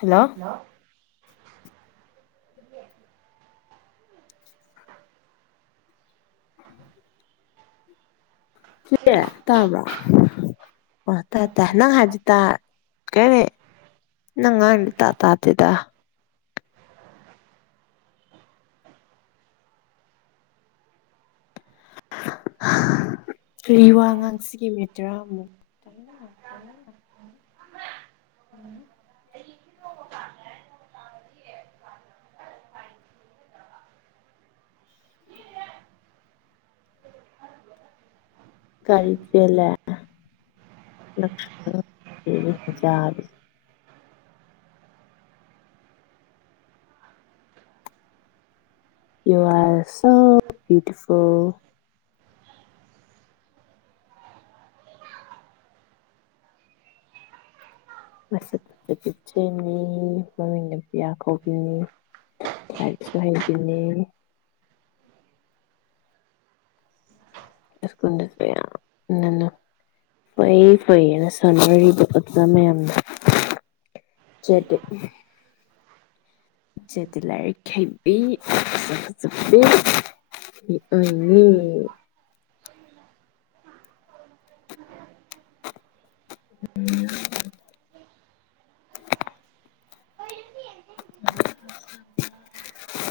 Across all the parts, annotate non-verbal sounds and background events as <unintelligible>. Hello. Hello. <unintelligible> ꯇꯥꯕ꯭ꯔꯥ ꯑꯣ ꯇꯥꯏ ꯇꯥꯏ ꯅꯪ ꯍꯥꯏꯖꯤ ꯇꯥꯔꯦ ꯅꯪ ꯉꯥꯡꯗꯨ ꯇꯥꯗꯦꯗ꯫ ꯀꯔꯤ ꯋꯥꯉꯥꯡꯁꯤꯒꯤ ꯃꯤꯅꯤꯠ ꯇꯔꯥ ꯑꯃꯨꯛ꯫ ꯎꯝ꯫ ꯒꯥꯔꯤ ꯆꯦꯜꯂꯦ ꯅꯥꯞꯁꯜꯂꯣ ꯌꯨ ꯑꯔ ꯁꯣ ꯕꯤꯌꯨꯇꯤꯐꯨꯜ꯫ ꯃꯆꯛ ꯃꯆꯠꯀꯤꯠꯅꯤ ꯃꯃꯤꯡ ꯅꯄꯤꯌꯥ ꯀꯧꯕꯅꯤ꯫ ꯂꯥꯏꯔꯤꯛꯁꯨ ꯍꯩꯒꯤꯝꯅꯤ ꯏꯁꯀ꯭ꯨꯜ ꯗꯁꯨ ꯌꯥꯝ ꯉꯟꯅ ꯐꯩ ꯐꯩ ꯍꯥꯏꯅ ꯁꯥꯟꯅꯔꯤꯕ ꯑꯣꯖꯥ ꯃꯌꯥꯝꯅ ꯆꯠꯇꯦ ꯏꯆꯦꯗꯤ ꯂꯥꯏꯔꯤꯛ ꯍꯩꯕꯤ ꯃꯁꯛ ꯐꯖꯕꯤ꯫ ꯎꯝ꯫ ꯎꯝ ꯎꯝ ꯎꯝ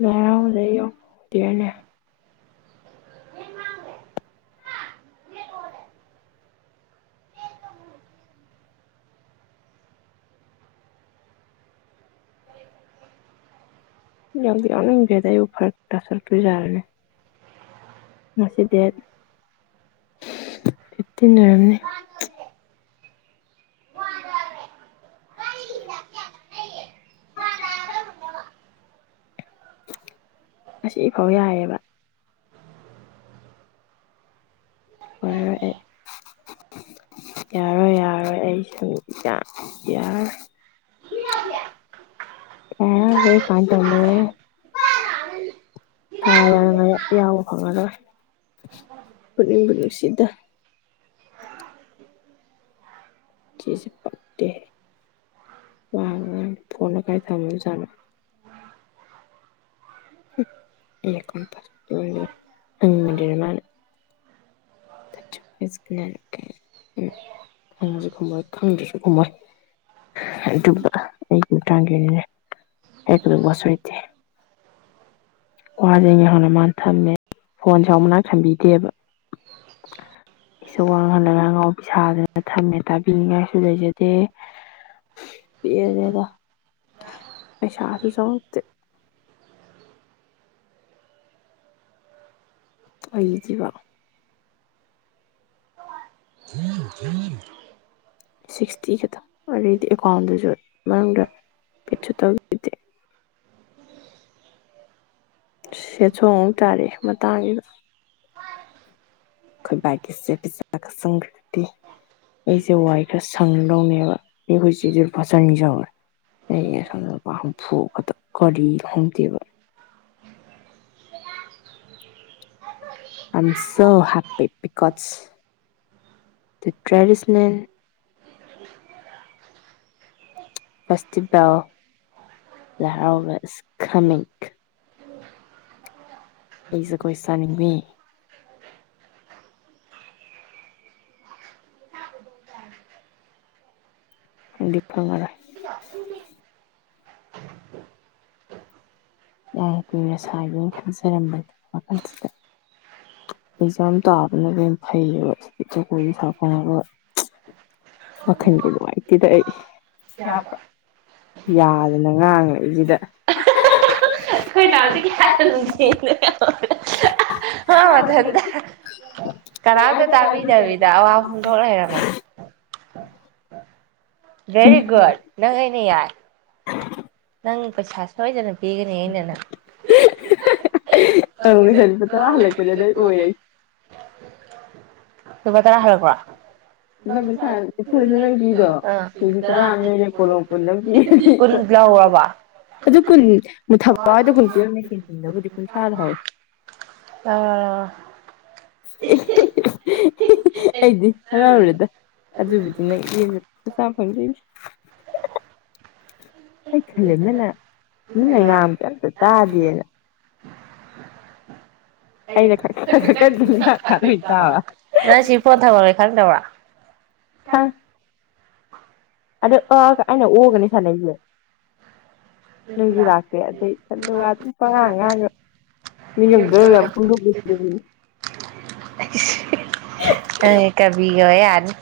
ꯉꯔꯥꯡ ꯂꯩꯌꯦꯛꯇꯦꯅꯦ ꯌꯥꯝ ꯌꯥꯎꯅꯤꯡꯗꯦ ꯑꯩꯕꯨ ꯐꯔꯛ ꯇꯥꯗꯣꯏ ꯖꯥꯔꯅꯦ꯫ ꯉꯁꯤ ꯗꯦꯠ ꯐꯤꯞꯇꯤꯟ ꯑꯣꯏꯔꯝꯅꯤ꯫ ꯉꯁꯤ ꯐꯥꯎ ꯌꯥꯏꯑꯦꯕ꯫ ꯑꯣꯏꯔꯔꯣꯏ ꯑꯩ ꯌꯥꯔꯣꯏ ꯌꯥꯔꯣꯏ ꯑꯩ ꯁꯨꯛ ꯌꯥ ꯌꯥꯔꯣꯏ ꯑꯦ ꯍꯣꯏ ꯀꯥꯔꯟ ꯇꯅꯦ ꯍꯥ ꯌꯥ ꯌꯥꯎ ꯐꯪꯉꯔꯣꯏ ꯄꯨꯛꯅꯤꯡꯕꯨ ꯅꯨꯡꯁꯤꯗ ꯆꯦꯁꯤ ꯄꯛꯇꯦ ꯃꯥꯅ ꯐꯣꯟ ꯀꯥꯏ ꯊꯝꯃꯤ ꯖꯥꯠꯅꯣ ꯄꯛꯇꯦ ꯍꯥꯏꯅꯤꯡꯗꯦ ꯌꯥꯝꯅ ꯈꯥꯪꯉꯁꯨ ꯈꯨꯝꯃꯣꯏ ꯈꯪꯗ꯭ꯔꯁꯨ ꯈꯨꯝꯃꯣꯏ ꯑꯗꯨꯒ ꯑꯌꯨꯛ ꯅꯨꯡꯗꯗꯥꯡ ꯑꯣꯏꯒꯦꯔ ꯍꯥꯏꯒꯗꯕ ꯋꯥꯁꯨ ꯂꯩꯇꯦ ꯋꯥꯁꯦ ꯌꯥꯝꯅ ꯃꯥꯅ ꯊꯝꯃꯦ ꯐꯣꯟꯁꯨ ꯃꯅꯥꯛ ꯊꯝꯕꯤꯗꯦꯕ <unintelligible> ꯏꯆ ꯋꯥꯍꯜꯗꯒ ꯉꯥꯎ ꯄꯩꯁꯥꯗꯅ ꯊꯝꯃꯦ ꯇꯥꯕꯤꯅꯤꯉꯥꯏꯁꯨ ꯂꯩꯖꯗꯦ ꯄꯦꯜꯂꯦꯗ ꯄꯩꯁꯥꯁꯨ ꯆꯪꯉꯇꯦ꯫ ꯑꯣꯏꯈꯤꯕ <unintelligible> ꯁꯤꯛꯁꯇꯤ ꯈꯛꯇꯪ ꯑꯩꯗꯤ ꯑꯦꯀꯥꯎꯟꯗꯨꯁꯨ ꯃꯅꯨꯡꯗ ꯄꯦꯠꯁꯨ ꯇꯧꯈꯤꯗꯦ ꯁꯦꯠꯁꯣꯡ ꯊꯥꯔꯑꯦ ꯃꯇꯥꯡꯁꯤꯗ ꯑꯩꯈꯣꯏ ꯒꯤ꯭ ꯆꯦ ꯄꯁ ꯁꯪꯀ꯭ꯇ ꯑꯩꯖꯦ ꯋꯥ ꯑꯩꯈ ꯁꯪꯗꯥꯎꯅꯦꯕ ꯑꯩ ꯍꯣꯏꯁꯖꯔ ꯐꯖꯥꯅꯤꯖꯥꯎ ꯑꯩꯄꯥ ꯍꯐꯣꯛꯑꯄꯗ ꯀꯔꯤ ꯈꯪꯗꯦꯕ I am so happy because ꯇ ꯇ꯭ꯔꯦꯗꯤꯁꯅꯦꯜ ꯐꯦꯁꯇꯤꯚꯦꯜ ꯂꯔꯥꯎꯕ ꯏꯁ ꯈꯥꯃꯤꯡ ꯑꯩ ꯖꯒꯣꯏ ꯁꯥꯥꯅꯤꯡꯉ ꯐꯡꯗꯤ ꯐ꯭ꯉꯔꯣ ꯎ <unintelligible> ꯌꯥꯝ ꯀꯨꯏꯅ ꯁꯥꯏꯒꯦꯅ ꯈꯟꯖꯔꯝꯕꯅꯦ ꯋꯥꯈꯜꯁꯤꯗ꯫ ꯑꯦꯛꯖꯥꯝ ꯇꯥꯕꯅ ꯀꯔꯤꯝ ꯐꯩ ꯀ ꯁꯥꯄꯔꯣꯏ ꯋꯥꯈꯜꯒꯤ ꯅꯨꯡꯉꯥꯏꯇꯦꯗ ꯑꯩ ꯌꯥꯕ꯭ꯔꯥ ꯌꯥꯗꯅ ꯉꯥꯡꯉꯛꯦꯁꯤꯗ ꯑꯩꯈꯣꯏ ꯅꯥꯎꯇ ꯍꯥꯟꯅ ꯅꯨꯡꯦꯡ ꯃꯊꯟꯇ ꯀꯅꯥꯝꯇ ꯇꯥꯕꯤꯗꯕꯤꯗ ꯑꯋꯥ ꯍꯣꯡꯗꯣꯛ ꯂꯩꯔꯝꯃꯦ ꯦꯔꯤ ꯨꯗ ꯅꯪ ꯑꯦꯅꯦ ꯌꯥꯏ ꯅꯪ ꯄꯩꯁ ꯁꯏꯖꯅ ꯏꯒꯅꯦꯟꯅꯅ ꯑꯪ ꯉꯁꯥꯏ ꯂꯨꯄꯥ ꯇꯔꯥ ꯍꯜꯂꯛꯄꯗꯗꯩ ꯑꯣꯏꯔꯦ ꯁꯃ ꯇꯔꯥ ꯍꯔꯀ ꯂꯨꯄꯥ ꯀꯨꯟꯊ꯭ꯔꯥ ꯅꯤꯐꯨꯗꯁꯨ ꯅꯪ ꯄꯤꯗꯣ ꯀꯦꯖꯤ ꯇꯔꯥ ꯑꯃ ꯂꯩꯔꯦ ꯀꯣꯂꯣꯝ ꯀꯨꯟ ꯑꯃ <unintelligible> ꯄꯤꯔꯗꯤ ꯀꯟ ꯂꯑꯣꯕ ꯑꯗꯨ ꯀꯨꯟꯨ ꯊꯕꯥꯏꯗ ꯀꯨꯟ ꯄꯤꯔꯝꯅꯦ ꯀꯨꯟꯨꯗꯕꯨꯗꯤ ꯀꯨꯟꯊꯥꯗ ꯍꯧꯋꯦ ꯑ ꯑꯩꯗꯤ ꯍꯔꯥꯎꯨꯔꯦꯗ ꯑ ꯑꯗꯨꯕꯨꯗꯤꯅ ꯌꯦ ꯁꯥꯐꯗ <unintelligible> ꯑꯩ ꯈꯜꯂꯦ ꯅꯪꯅ ꯅꯪꯅ ꯉꯥꯡꯝꯇ ꯑꯝꯇ ꯇꯥꯗꯦꯅ ꯑꯩꯅ ꯈꯔ ꯈꯔ ꯈꯔ ꯀꯟꯅ ꯉꯥꯡ ꯀꯥꯟꯗ ꯑꯣꯏ ꯇꯥꯕ <unintelligible> ꯅ ꯁꯤ ꯄꯣꯟꯠ ꯊꯕꯦ ꯈꯪꯗꯕ꯭ꯔꯥ ꯍꯥꯥ ꯑꯗ ꯑꯒ ꯑꯩꯅ ꯑꯣꯒꯅꯤ ꯁꯥꯟꯅꯩꯁꯦ ꯂꯁꯨ ꯂꯥꯛꯇꯦ ꯑꯗꯩꯊꯟꯗ ꯋꯥ ꯑꯗꯨꯝ ꯄꯉꯥꯡ ꯉꯥꯡꯒ ꯃꯤ ꯗ ꯄꯨ ꯀꯕꯤ ꯑꯣꯏ ꯌꯥꯔꯅꯤ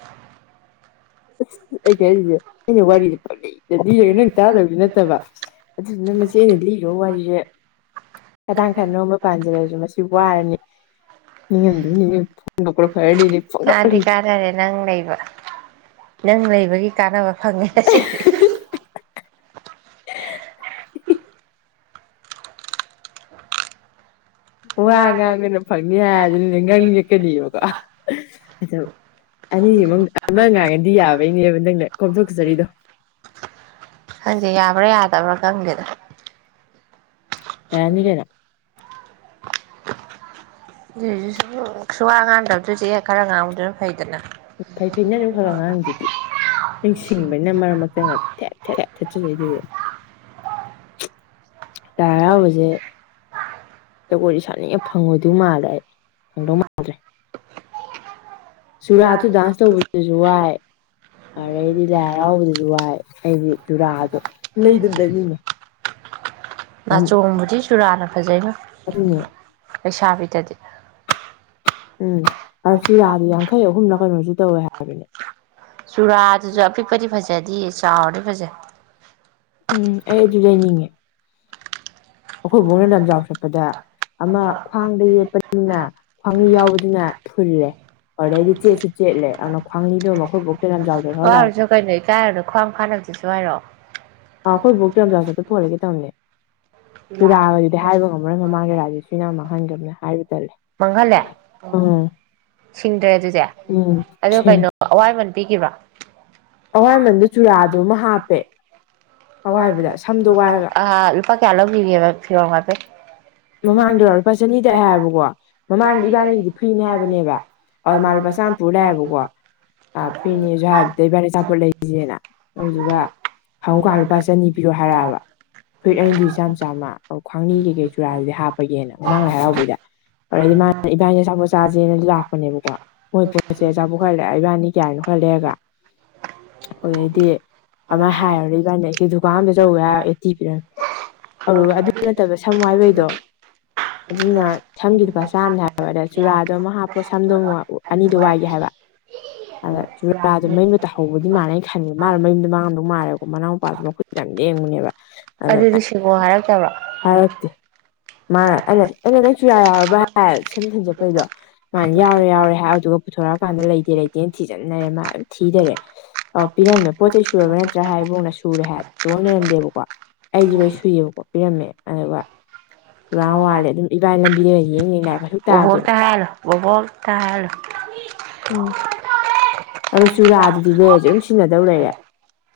ꯑꯁ ꯑꯩ ꯀꯔꯤꯁꯦ ꯑꯩꯅ ꯋꯥꯔꯤꯁꯦ ꯄꯂꯛꯏꯗꯗꯤ ꯅꯪ ꯆꯥꯗꯕꯗꯤ ꯅꯠꯇꯕ ꯑꯗꯨꯗꯨꯅ ꯃꯆꯦ ꯑꯩꯅ ꯂꯤꯈꯣ ꯋꯥꯔꯤꯁꯦ ꯈꯗꯥꯡ ꯈꯔ ꯅꯣꯝꯕ ꯄꯥꯟꯖꯔꯁꯨ ꯃꯁꯤ ꯋꯥꯔꯅꯤ ꯐꯣꯟ ꯐꯔ ꯐꯣꯟ ꯍꯥꯏꯇꯥꯔꯦ ꯅꯪ ꯂꯩꯕ ꯅꯪ ꯂꯩꯕꯒꯤ ꯀꯥꯟꯅꯕ ꯐꯪꯉꯦ ꯋꯥ ꯉꯥꯡꯈꯅ ꯐꯪꯅꯤ ꯍꯥꯏ ꯑꯗꯨꯅꯅꯦ ꯉꯪ ꯀꯀꯅꯤꯕꯀꯣ ꯑꯗꯨ ꯑꯅꯤꯁꯤꯃꯛ ꯑꯃ ꯉꯥꯡꯉꯗꯤ ꯌꯥꯕꯩꯅꯦꯕ ꯅꯪꯅ ꯀꯣꯝꯊꯣꯛꯆꯆꯔꯤꯗꯣ ꯍꯪꯖꯤ ꯌꯥꯕ꯭ꯔꯥ ꯌꯥꯗꯕ꯭ꯔꯥ ꯈꯪꯗꯦꯗ ꯌꯥꯔꯅꯤ ꯀꯩꯅꯣ ꯌꯥꯗ ꯁ ꯁꯨꯋꯥ ꯉꯥꯡꯗꯕꯗꯣꯏꯁꯦ ꯈꯔ ꯉꯥꯡꯕꯗꯅ ꯐꯩꯗꯅ ꯐꯩ ꯐꯩ ꯅꯪ ꯑꯗꯨꯝ ꯈꯔ ꯈꯔ ꯉꯥꯡꯉꯤꯗꯨꯗꯤ ꯑ ꯃꯤꯁꯤ ꯇꯒꯦ ꯂꯥꯏ ꯍꯔꯥꯎꯕꯁꯦ ꯖꯒꯣꯏꯗꯤ ꯁꯥꯥꯅꯤꯡꯉꯦ ꯐꯪꯉꯣꯏꯗꯣꯏ ꯃꯥꯜꯂꯦ ꯑꯩ ꯐꯪꯗꯧ ꯃꯥꯟ ꯁꯨꯔꯗꯨ ꯗꯥꯥꯟꯁ ꯇꯧꯕꯗꯁꯨ ꯋꯥꯏ ꯑꯔꯩꯗꯤ ꯂꯥꯏ ꯍꯔꯥꯎꯕꯗꯁꯨ ꯋꯥꯏ ꯑꯩꯗꯤ ꯌꯨꯔꯥꯗꯣ ꯂꯩꯗꯨꯝ ꯂꯩꯅꯤꯡꯏ ꯅꯥꯆꯣꯡꯕꯨꯗꯤ ꯆꯨꯔꯥꯟꯅ ꯐꯖꯩꯕꯣ ꯑꯗꯨꯅꯦ ꯂꯩꯁꯥꯕꯤꯗꯗꯤ ꯎꯝ ꯁꯤ ꯌꯥꯗꯤ ꯌꯥꯡꯈꯩ ꯑꯍꯨꯝꯂꯥ ꯀꯩꯅꯣꯁꯨ ꯇꯧꯋꯦ ꯍꯥꯏ ꯆꯨꯔꯥꯗꯨꯁꯨ ꯑꯄꯤꯛꯄꯗꯤ ꯐꯖꯗꯦ ꯆꯥꯎꯔꯗꯤ ꯐꯖꯩ ꯎꯝ ꯑꯩ ꯑꯗꯨ ꯂꯩꯅꯤꯡꯉꯦ ꯑꯩꯈꯣꯏ ꯕꯣꯛꯅ ꯂꯝꯖꯥꯎ ꯆꯠꯄꯗ ꯑꯃ ꯈ꯭ꯋꯥꯡꯗ ꯌꯦꯞꯄꯗꯨꯅ ꯈ꯭ꯋꯥꯡꯃꯤ ꯌꯥꯎꯕꯗꯨꯅ ꯊꯨꯜꯂꯦ ꯑꯗꯩꯩꯁꯨ ꯆꯦꯠꯁꯨ ꯆꯦꯠꯂꯦ ꯑꯗꯨꯅ ꯈ꯭ꯋꯥꯡꯅꯤꯗꯣ ꯑꯈꯣꯏ ꯕꯣꯛꯇ ꯂꯝꯖꯥꯎꯗ ꯂꯧꯍꯜꯂꯛꯑꯒꯦ ꯋꯥꯔꯁꯨ ꯀꯩꯅꯣ ꯏꯀꯥꯏ ꯍꯥꯏꯔꯨꯅꯣ ꯈ꯭ꯋꯥꯡ ꯐꯅꯕꯁꯤꯁꯨ ꯍꯥꯏꯔꯛꯑꯣ ꯑ ꯑꯩꯈꯣꯏ ꯕꯣꯛꯇꯥ ꯂꯝꯖꯥꯎ ꯆꯠꯄꯗ ꯄꯣꯍꯜꯂꯛꯀꯦ ꯇꯧꯕꯅꯦ ꯆꯨꯔꯥꯒꯗꯨꯗꯤ ꯍꯥꯏꯕ ꯉꯝꯃꯔꯣꯏ ꯃꯃꯥꯡꯗ ꯔꯥꯗꯤ ꯁꯤꯅ ꯃꯥꯡꯍꯟꯈꯕꯅꯦ ꯍꯥꯏꯕ ꯇꯜꯂꯦ ꯃꯪꯍꯦꯜꯂꯦ ꯎꯝ ꯁꯤꯡꯗ꯭ꯔꯦ ꯑꯗꯨꯗꯤ ꯎꯝ ꯑꯗꯣ ꯀꯩꯅꯣ ꯑꯋꯥꯏꯃꯟ ꯄꯤꯈꯤꯕꯣ <unintelligible> ꯑꯍꯣꯏ ꯃꯟꯗ ꯆꯨꯔꯥꯗꯨꯃ ꯍꯥꯞꯄꯦ ꯑꯋꯥꯏꯕꯗ ꯁꯝꯗꯣ ꯋꯥꯏꯔꯒ ꯑ ꯂꯨꯄꯥ ꯀꯌꯥ ꯂꯧꯒꯤꯒꯦꯕ ꯐꯤꯔꯣꯟ ꯋꯥꯏꯕꯩ ꯃꯃꯥꯡꯗ ꯂꯨꯄꯥ ꯆꯅꯤꯗ ꯍꯥꯏꯌꯦꯕꯀꯣ <unintelligible> ꯃꯃꯥꯡꯗ ꯂꯥꯁꯇ ꯏꯕꯥꯏꯅꯤ ꯏꯕꯥꯅꯤꯒꯤꯗꯤ ꯐ꯭ꯔꯤꯅꯦ ꯍꯥꯏꯕꯅꯦꯕ ꯏꯟꯅꯔꯛꯢꯕ, ꯑꯗꯨ ꯃꯥ ꯂꯨꯄꯥ ꯀꯅꯥꯅꯣ ꯆꯥꯝꯃ ꯆꯥꯛ ꯄꯨꯔ ꯄꯤꯖꯔꯤꯗꯨꯕꯣ ꯂꯥꯛꯑꯦꯕꯀꯣ <inaudible> ꯐ꯭ꯔꯤꯅꯦꯁꯨ ꯍꯥꯏꯕꯗ ꯏꯕꯥꯅꯤ ꯑꯆꯥꯄꯣꯠ ꯑꯗꯨꯗꯨꯒ ꯍꯪꯉꯨꯀꯥꯟ ꯂꯨꯄꯥ ꯍꯪꯉꯨꯀꯟ ꯆꯅꯤ ꯄꯤꯔꯣ ꯍꯥꯏꯔꯛꯑꯕ ꯐꯨꯔꯤꯠ ꯑꯅꯤꯗꯨꯒꯤ <unintelligible> ꯆꯥꯝ ꯆꯥꯝꯃ ꯈ꯭ꯋꯥꯡꯅꯤ ꯀꯩꯀꯩ ꯆꯨꯔꯥꯗꯨꯗꯤ ꯍꯥꯞꯄꯒꯦꯅ ꯃꯃꯥꯡ ꯂꯥꯏ ꯍꯥꯏꯔꯛꯑꯕ <unintelligible> ꯍꯔꯥꯎꯕꯩꯗ <unintelligible> ꯏꯕꯥꯅꯤ ꯑꯆꯥꯄꯣꯠ ꯆꯥꯥꯁꯦꯅ ꯂꯥꯛꯄꯅꯦꯕꯀꯣ <unintelligible> ꯃꯣꯏ ꯄꯣꯠꯁꯦ ꯑꯆꯥꯄꯣꯠ ꯈꯔ ꯂꯩꯔ ꯏꯕꯥꯅꯤ <inaudible> ꯑꯣꯏ ꯑꯩꯗꯤ ꯑꯗꯨꯃꯥꯏ ꯍꯥꯏꯔꯨꯔꯦ ꯏꯕꯥꯅꯤꯅ ꯑꯩꯁꯦ ꯗꯨꯀꯥꯟ ꯑꯃꯗ ꯆꯠꯂꯨꯒꯦ ꯍꯥꯏꯔ ꯑꯦꯇꯤ ꯄꯤꯔꯝꯃꯤ ꯑꯗꯨꯒ ꯑꯗꯨ ꯅꯠꯇꯕ ꯁꯪ ꯋꯥꯏꯕꯩꯗꯣ ꯑꯗꯨꯅ ꯁꯝꯒꯤꯗꯨ ꯂꯨꯄꯥ ꯆꯥꯝꯃꯅꯦ ꯍꯥꯏꯕ ꯑꯗꯨ ꯆꯨꯔꯥꯗꯣ ꯑꯃꯛ ꯍꯥꯞꯄꯣ ꯁꯝꯗꯣ ꯑꯃꯨꯛ ꯑꯅꯤꯗꯣ ꯋꯥꯏꯒꯦ ꯍꯥꯏꯕ ꯑꯗ ꯆꯨꯔꯥꯗꯣ ꯃꯌꯨꯝꯗ ꯇꯥꯍꯧꯕꯗꯤ ꯃꯥꯥꯟꯂꯦ ꯈꯟꯕꯗ ꯃꯥ ꯃꯌꯨꯝꯗ ꯃꯥꯡꯉꯝꯗꯧ ꯃꯥꯂꯦꯕꯀꯣ ꯃꯅꯥꯎꯄꯥꯁꯨ ꯃꯈꯨꯠ ꯌꯥꯝ ꯂꯦꯡꯕꯅꯦꯕ ꯑꯗ ꯑꯗꯨꯗꯤ ꯁꯤꯡꯉꯣ ꯍꯥꯏꯔꯛꯇꯕ꯭ꯔꯣ ꯐꯥꯔꯛꯇꯦ ꯃꯥ ꯑꯩꯅ ꯑꯩꯅ ꯅꯪ ꯆꯨꯔꯥ ꯌꯥꯎꯔꯕ ꯍꯥꯏ ꯁꯝ ꯊꯤꯟ ꯆꯠꯄꯩꯗꯣ ꯃꯅꯥ ꯌꯥꯎꯔꯦ ꯌꯥꯎꯔꯦ ꯍꯥꯏ ꯑꯗꯨꯗꯨꯒ ꯄꯨꯊꯣꯔꯛꯑꯀꯥꯟꯗ ꯂꯩꯇꯦ ꯂꯩꯇꯦꯅ ꯊꯤꯖꯤꯟꯅꯔꯦ ꯃꯥ ꯑꯗꯨꯝ ꯊꯤꯂꯩꯔꯦ ꯑꯄꯤꯔꯝꯃꯦ ꯄꯣꯠ ꯆꯩ ꯁꯨꯔꯕ ꯅꯠꯇ꯭ꯔꯥ ꯍꯥꯏꯔꯦ ꯏꯕꯣꯛꯅ ꯁꯨꯔꯦ ꯍꯥꯏ ꯇꯣꯟ ꯂꯩꯔꯝꯗꯦꯕꯀꯣ ꯑꯩꯗꯤ ꯂꯣꯏ ꯁꯨꯏꯌꯦꯕꯀꯣ ꯄꯤꯔꯝꯃꯦ ꯑꯗꯨꯒ ꯆꯨꯔꯥ ꯑꯃ ꯋꯥꯠꯂꯦ ꯑꯗꯨꯝ ꯏꯥꯕꯅꯤ ꯂꯝꯕꯤꯗꯒ ꯌꯦꯡ ꯌꯦꯡꯉꯥꯒ ꯂꯛꯑꯦꯕ ꯀꯩꯁꯨ ꯇꯥꯗꯦꯕ ꯕꯣꯕꯣꯛꯇꯥ ꯍꯥꯏꯍꯜꯂꯨ ꯎꯝ ꯑꯗꯣ ꯆꯨꯔꯥꯗꯨꯗꯤꯅꯦ ꯑꯗꯨꯝ ꯁꯤꯖꯤꯟꯅꯗꯧ ꯂꯩꯔꯦ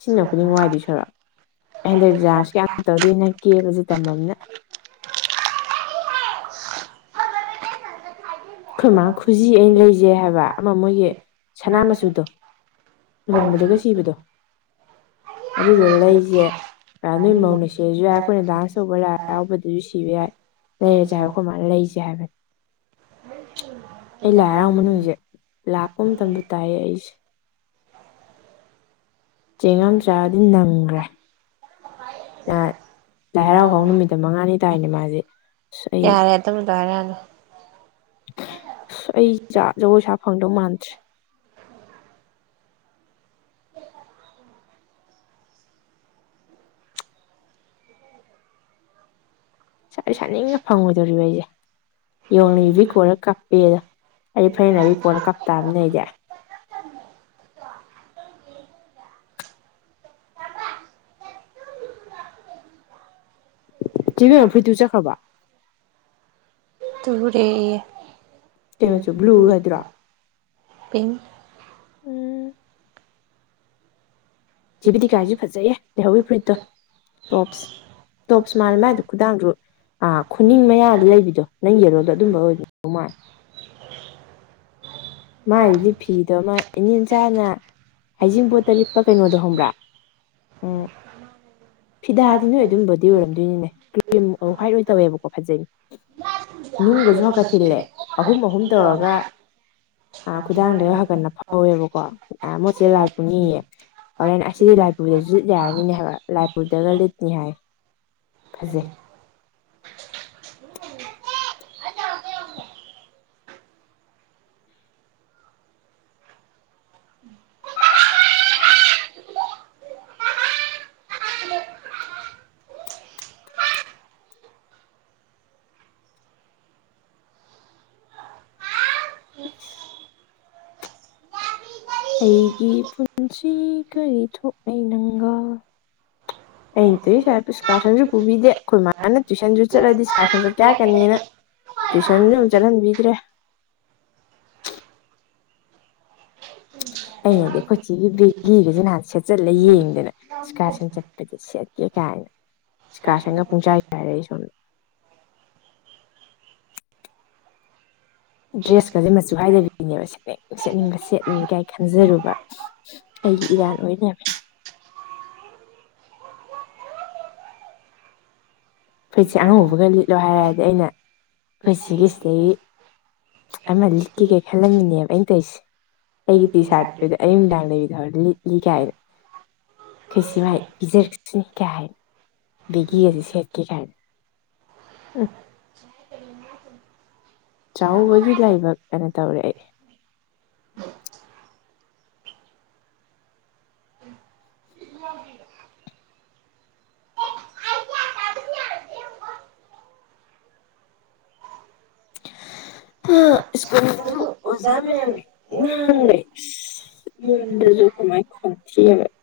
ꯁꯤꯖꯤꯟꯅ ꯈꯨꯗꯤꯡ ꯋꯥꯏꯗꯣꯏ ꯁꯔꯨꯛ ꯍꯟꯗꯛ ꯖꯥꯟꯁꯀ ꯌꯥꯝ ꯇꯧꯗꯣꯏꯅꯦ ꯅꯪ ꯀꯦꯕꯁꯦ ꯇꯝꯃꯕꯅꯤꯅ <inaudible> ꯑꯈꯣꯏ ꯃꯥꯥ ꯈꯨꯖꯤ ꯑꯩꯅ ꯂꯩꯖꯩ ꯍꯥꯏꯕ ꯑꯃ ꯃꯣꯏꯒꯤ ꯁꯅꯥ ꯃꯆꯨꯗꯣ ꯂꯨꯍꯣꯡꯕꯗꯒ ꯁꯤꯕꯗꯣ ꯑꯗꯨꯗꯣ ꯂꯩꯖꯦ ꯅꯣꯏ ꯃꯧꯅ ꯁꯤꯔꯖꯨ ꯌꯥꯏ ꯑꯈꯣꯏꯅ ꯗꯥꯟꯁ ꯇꯧꯕ ꯂꯥꯏ ꯍꯔꯥꯎꯕꯗꯁꯨ ꯁꯤꯕ ꯌꯥꯏ ꯂꯩꯔꯖꯦ ꯍꯥꯏꯕ ꯑꯈꯣꯏ ꯃꯥ ꯂꯩꯖꯦ ꯍꯥꯏꯕꯅꯦ ꯑꯩ ꯂꯥꯏ ꯍꯔꯥꯎꯕ ꯌꯦꯡꯉꯦ <unintelligible> ꯍꯥꯏꯑꯩꯁ <unintelligible> ꯆꯦꯡ ꯌꯥꯝ ꯆꯥꯗꯤ ꯅꯪꯈ꯭ꯔꯦ ꯅꯍꯥꯟ ꯂꯥꯏꯍꯔꯥꯎ ꯍꯧ ꯅꯨꯃꯤꯠꯇ ꯃꯉꯥꯅꯤ ꯇꯥꯏꯅꯦ ꯃꯥꯗꯤ ꯌꯥꯔꯦ ꯑꯗꯨꯝꯕꯗꯣ ꯍꯥꯏꯔꯛꯑꯅꯨ ꯑꯁ ꯑꯩ ꯖꯥ ꯖꯒꯣꯏ ꯁꯥ ꯐꯪꯗꯧ ꯃꯥꯟꯗ꯭ꯔꯦ <unintelligible> ꯁꯤꯗꯤ ꯁꯥꯅꯤꯡꯅ ꯐꯪꯉꯣꯏꯗꯧꯔꯤꯕ ꯑꯩꯁꯦ ꯌꯦꯡ ꯌꯨꯕꯤ ꯀꯣꯜꯂ ꯀꯞꯄꯦꯗꯣ ꯑꯩꯗꯤ ꯐꯅꯦꯛ ꯅꯥꯏꯕꯤ ꯀꯣꯜꯂ ꯀꯞ ꯇꯥꯕꯅꯤꯅꯦ ꯑꯩꯗꯤ ꯆꯦ ꯕꯦꯝꯃ ꯐꯨꯔꯤꯠ ꯇꯨꯕ ꯆꯠꯈ꯭ꯔꯕꯣ ꯇꯨꯔꯦꯌꯦ ꯀꯩ ꯃꯆꯨ ꯕ꯭ꯂꯨ ꯅꯠꯇ꯭ꯔꯣ ꯄꯤꯡ ꯎꯝ ꯆꯦ ꯕꯤꯇꯤꯀꯥꯏꯁꯨ ꯐꯖꯩꯌꯦ ꯂꯩꯍꯧꯔꯤ ꯐꯨꯔꯤꯠꯇꯣ ꯇꯣꯞꯁ ꯇꯣꯞꯁ ꯃꯥꯜꯂꯦ ꯃꯥꯥꯏꯗꯣ ꯈꯨꯗꯥꯡꯖꯨ ꯑꯥ ꯈꯨꯅꯤꯡ ꯃꯌꯥꯗ ꯂꯩꯕꯤꯗꯣ ꯅꯪ ꯌꯦꯜꯂꯣꯗꯣ ꯑꯗꯨꯝꯕ ꯑꯣꯏꯕ <unintelligible> ꯃꯥꯏꯗꯨꯗꯤ ꯐꯤꯗꯣ ꯑꯃ ꯏꯅꯦꯝ ꯆꯥꯅ <unintelligible> ꯍꯩꯖꯤꯡꯄꯣꯠꯇ ꯂꯤꯠꯄ ꯀꯩꯅꯣꯗꯣ ꯈꯪꯕ꯭ꯔꯥ ꯎꯝ <unintelligible> ꯐꯤꯗꯥꯗꯤ ꯅꯣꯏ ꯑꯗꯨꯝꯕꯗꯤ ꯑꯣꯏꯔꯝꯗꯣꯏꯅꯤꯅꯦ ꯀ꯭ꯔꯤꯝ ꯍ꯭ꯋꯥꯏꯠ ꯑꯣꯏꯅ ꯇꯧꯋꯦꯕꯀꯣ ꯐꯖꯩ ꯅꯨꯡꯒꯁꯨ ꯍꯛꯀꯠ ꯊꯤꯜꯂꯦ ꯑꯍꯨꯝ ꯑꯍꯨꯝ ꯇꯧꯔꯒ ꯑꯥ ꯈꯨꯗꯥꯡꯗꯒ ꯍꯒ ꯅꯞꯐꯧꯋꯦꯕꯀꯣ ꯑꯥ ꯃꯣꯏ ꯆꯦ ꯂꯥꯏ ꯄꯨꯅꯤꯌꯦ ꯍꯣꯔꯦꯟ ꯑꯥꯏ ꯁꯤꯗꯤ ꯂꯥꯏ ꯄꯨꯕꯗꯁꯨ ꯂꯤꯠ ꯌꯥꯔꯅꯤꯅꯦ ꯍꯥꯏꯕ ꯂꯥꯏꯄꯨꯔꯗꯒ ꯂꯤꯠꯅꯤ ꯍꯥꯏ ꯐꯖꯩ <unintelligible> <unintelligible> <unintelligible> ꯑꯩꯒꯤ ꯄꯨꯟꯁꯤ ꯀꯔꯤ ꯊꯣꯛꯅꯩ ꯅꯪꯒ ꯑꯩꯅ ꯇꯨꯏ ꯁꯥꯏ ꯁ꯭ꯀꯥꯔꯁꯟꯁꯨ ꯄꯨꯕꯤꯗꯦ ꯑꯩꯈꯣꯏ ꯃꯥꯅ ꯇꯨꯏꯁꯟꯁꯨ ꯆꯠꯂꯗꯤ ꯁ꯭ꯀꯥꯔꯁꯟ ꯆꯠꯀꯦ ꯍꯥꯏꯔꯛꯀꯅꯤꯅ ꯇꯌꯨꯏꯁꯟꯖꯨ ꯑꯝ ꯆꯠꯍꯟꯕꯤꯗ꯭ꯔꯦ ꯑꯩꯅꯗꯤ ꯑꯈꯣꯏ ꯆꯦꯒꯤ ꯕꯦꯒꯤꯒꯁꯦ ꯅꯍꯥꯟ ꯁꯦꯠꯆꯠꯂ ꯌꯦꯡꯗꯅ ꯁ꯭ꯀꯥꯔꯁꯟ ꯆꯠ ꯄꯗ ꯁꯦꯠꯀꯦ ꯀꯥꯏꯅ ꯁ꯭ꯀꯥꯁꯟꯒ ꯄꯨꯡꯆꯥꯏ ꯆꯥꯏꯔꯦ ꯑꯩ ꯁꯣꯝ ꯗ꯭ꯔꯦꯁꯀꯁꯦ ꯃꯆꯨ ꯍꯥꯏꯗꯕꯤꯅꯦꯕ ꯁꯦꯠꯅꯤꯡ ꯁꯦꯠꯅꯤꯡꯕ ꯁꯦꯠꯅꯤꯒꯥꯏ ꯈꯟꯖꯔꯨꯕ ꯑꯩꯒꯤ ꯏꯔꯥꯟ ꯑꯣꯏ ꯂꯩꯔꯝꯃꯦ ꯐꯨꯔꯤꯠꯁꯦ ꯑꯉꯧꯕꯒ ꯂꯤꯠꯂꯣ ꯍꯥꯏꯔꯛꯗꯤ ꯑꯩꯅ ꯑꯈꯣꯏ ꯆꯦꯒꯤ ꯁꯤꯗꯒꯤ ꯑꯃ ꯂꯤꯠꯀꯦ ꯀꯩ ꯈꯜꯂꯝꯃꯤꯅꯦꯕ ꯑꯩꯅ ꯇꯧꯁꯦ ꯑꯩꯒꯤ ꯇꯤ ꯁꯥꯔꯠꯇꯨꯗꯤ ꯑꯌꯨꯛ ꯅꯨꯡꯗꯥꯡ ꯂꯩꯗꯔ ꯂꯤꯠꯂꯤ ꯀꯥꯏꯅ ꯀꯩꯁꯤ ꯃꯥꯏ ꯄꯤꯖꯔꯛꯁꯅꯤ ꯀꯥꯏ ꯕꯦꯒꯤꯒꯁꯦ ꯁꯦꯠꯀꯦ ꯀꯥꯏꯅ ꯎꯝ <unintelligible> ꯆꯥꯎꯕꯒꯤ ꯂꯥꯏꯕꯛ ꯑꯅ ꯇꯧꯔꯦ ꯑꯩ <unintelligible> ꯁꯀꯨꯟ ꯗꯖꯨ ꯑꯣꯖꯥ <unintelligible>